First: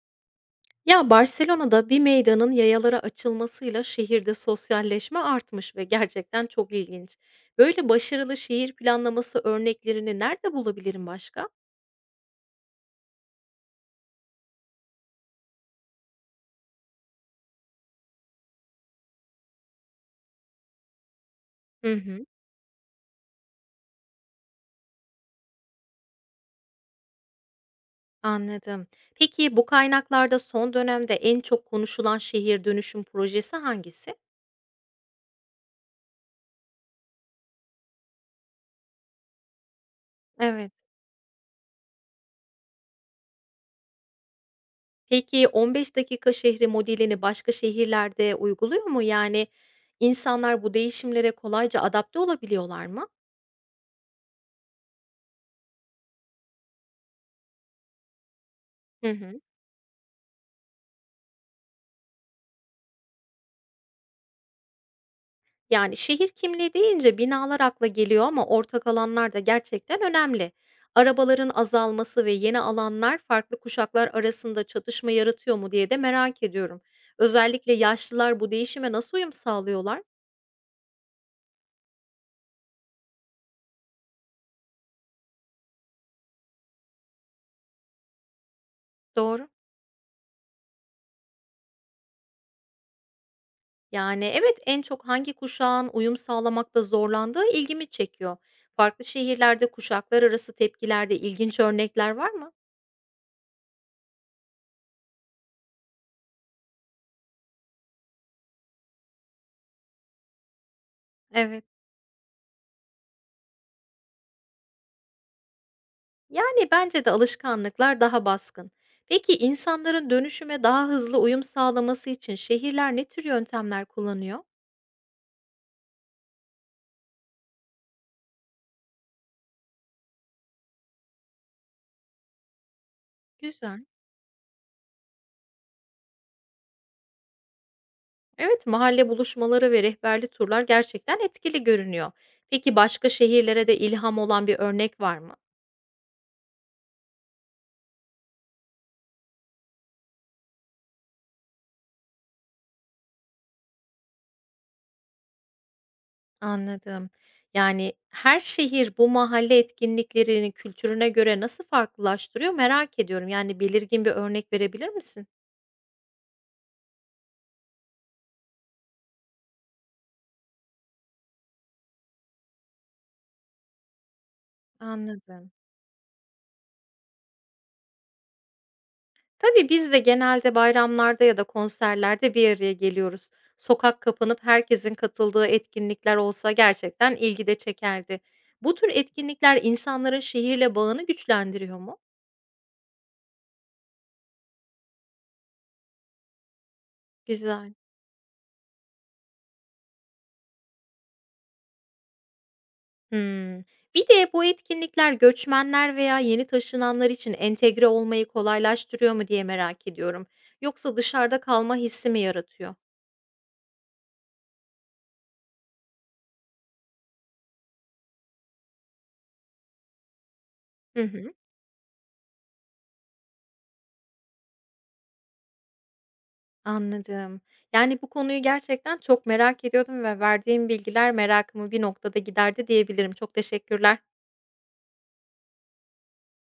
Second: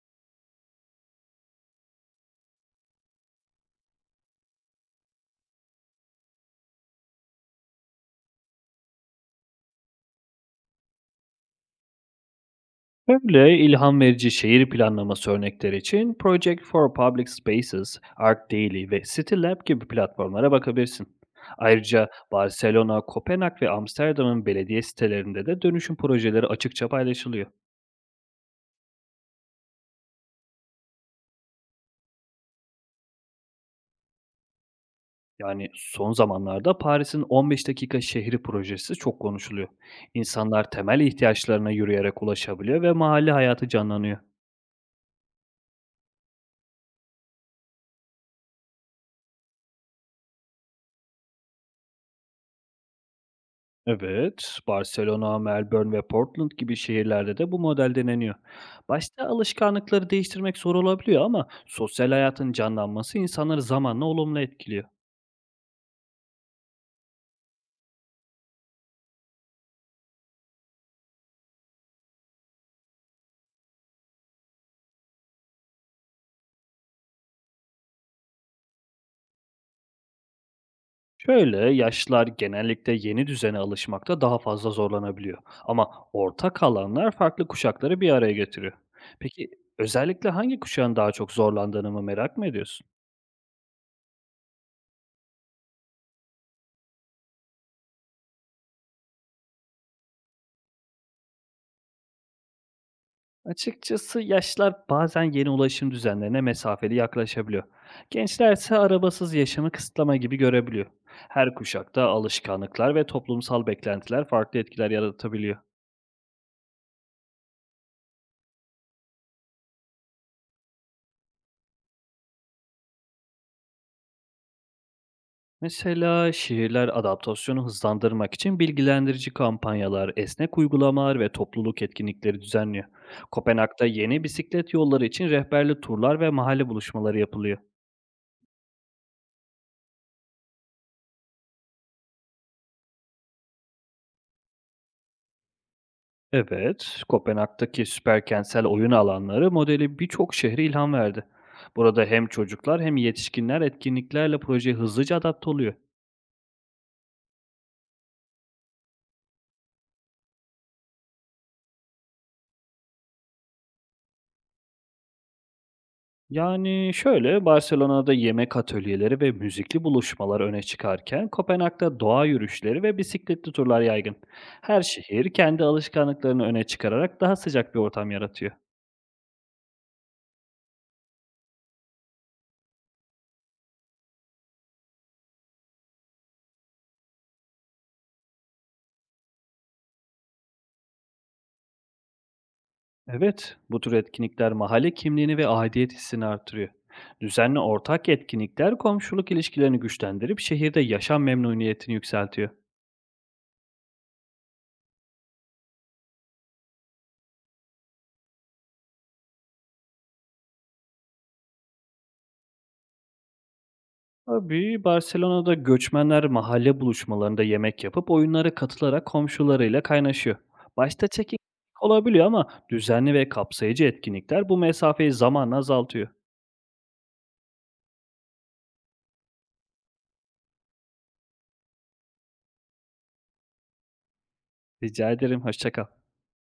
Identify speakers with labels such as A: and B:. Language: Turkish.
A: Ya, Barcelona'da bir meydanın yayalara açılmasıyla şehirde sosyalleşme artmış ve gerçekten çok ilginç. Böyle başarılı şehir planlaması örneklerini nerede bulabilirim başka?
B: Şöyle ilham verici şehir planlaması örnekleri için Project for Public Spaces, Arc Daily ve CityLab gibi platformlara bakabilirsin.
A: Hı
B: Ayrıca
A: hı,
B: Barcelona, Kopenhag ve Amsterdam'ın belediye sitelerinde de dönüşüm projeleri açıkça paylaşılıyor.
A: anladım. Peki bu kaynaklarda son dönemde en çok konuşulan şehir dönüşüm projesi hangisi?
B: Yani son zamanlarda Paris'in 15 dakika şehri projesi çok konuşuluyor. İnsanlar
A: Evet.
B: temel ihtiyaçlarına yürüyerek ulaşabiliyor ve mahalle hayatı canlanıyor.
A: Peki 15 dakika şehri modelini başka şehirlerde uyguluyor mu? Yani insanlar bu değişimlere kolayca adapte olabiliyorlar mı?
B: Evet, Barcelona, Melbourne ve Portland gibi şehirlerde de bu model deneniyor.
A: Hı
B: Başta
A: hı.
B: alışkanlıkları değiştirmek zor olabiliyor ama sosyal hayatın canlanması insanları zamanla olumlu etkiliyor.
A: Yani şehir kimliği deyince binalar akla geliyor ama ortak alanlar da gerçekten önemli. Arabaların azalması ve yeni alanlar farklı kuşaklar arasında çatışma yaratıyor mu diye de merak ediyorum. Özellikle yaşlılar bu değişime nasıl uyum sağlıyorlar?
B: Şöyle, yaşlılar genellikle yeni düzene alışmakta daha fazla zorlanabiliyor. Ama ortak alanlar farklı kuşakları bir araya getiriyor.
A: Doğru.
B: Peki özellikle hangi kuşağın daha çok zorlandığını mı merak mı ediyorsun?
A: Yani, evet, en çok hangi kuşağın uyum sağlamakta zorlandığı ilgimi çekiyor. Farklı şehirlerde kuşaklar arası tepkilerde ilginç örnekler var mı?
B: Açıkçası yaşlılar bazen yeni ulaşım düzenlerine mesafeli yaklaşabiliyor. Gençler ise arabasız yaşamı kısıtlama gibi görebiliyor. Her
A: Evet.
B: kuşakta alışkanlıklar ve toplumsal beklentiler farklı etkiler yaratabiliyor.
A: Yani, bence de alışkanlıklar daha baskın. Peki insanların dönüşüme daha hızlı uyum sağlaması için şehirler ne tür yöntemler kullanıyor?
B: Mesela şehirler adaptasyonu hızlandırmak için bilgilendirici kampanyalar, esnek uygulamalar ve topluluk etkinlikleri düzenliyor. Kopenhag'da
A: Güzel.
B: yeni bisiklet yolları için rehberli turlar ve mahalle buluşmaları yapılıyor.
A: Evet, mahalle buluşmaları ve rehberli turlar gerçekten etkili görünüyor. Peki başka şehirlere de ilham olan bir örnek var mı?
B: Evet, Kopenhag'daki süper kentsel oyun alanları modeli birçok şehre ilham verdi. Burada hem çocuklar hem yetişkinler etkinliklerle projeye hızlıca adapte oluyor.
A: Anladım. Yani, her şehir bu mahalle etkinliklerini kültürüne göre nasıl farklılaştırıyor merak ediyorum. Yani, belirgin bir örnek verebilir misin?
B: Yani şöyle, Barcelona'da yemek atölyeleri ve müzikli buluşmalar öne çıkarken Kopenhag'da doğa yürüyüşleri ve bisikletli turlar yaygın. Her şehir
A: Anladım.
B: kendi alışkanlıklarını öne çıkararak daha sıcak bir ortam yaratıyor.
A: Tabii biz de genelde bayramlarda ya da konserlerde bir araya geliyoruz. Sokak kapanıp herkesin katıldığı etkinlikler olsa gerçekten ilgi de çekerdi. Bu tür etkinlikler insanların şehirle bağını güçlendiriyor mu?
B: Evet, bu tür etkinlikler mahalle kimliğini ve aidiyet hissini artırıyor. Düzenli
A: Güzel.
B: ortak etkinlikler komşuluk ilişkilerini güçlendirip şehirde yaşam memnuniyetini yükseltiyor.
A: Hımm. Bir de bu etkinlikler göçmenler veya yeni taşınanlar için entegre olmayı kolaylaştırıyor mu diye merak ediyorum. Yoksa dışarıda kalma hissi mi yaratıyor?
B: Tabii Barcelona'da göçmenler mahalle buluşmalarında yemek yapıp oyunlara katılarak komşularıyla kaynaşıyor.
A: Hı
B: Başta
A: hı,
B: çekim olabiliyor ama düzenli ve kapsayıcı etkinlikler bu mesafeyi zamanla azaltıyor.
A: anladım. Yani bu konuyu gerçekten çok merak ediyordum ve verdiğim bilgiler merakımı bir noktada giderdi diyebilirim. Çok teşekkürler.
B: Rica ederim, hoşça kal.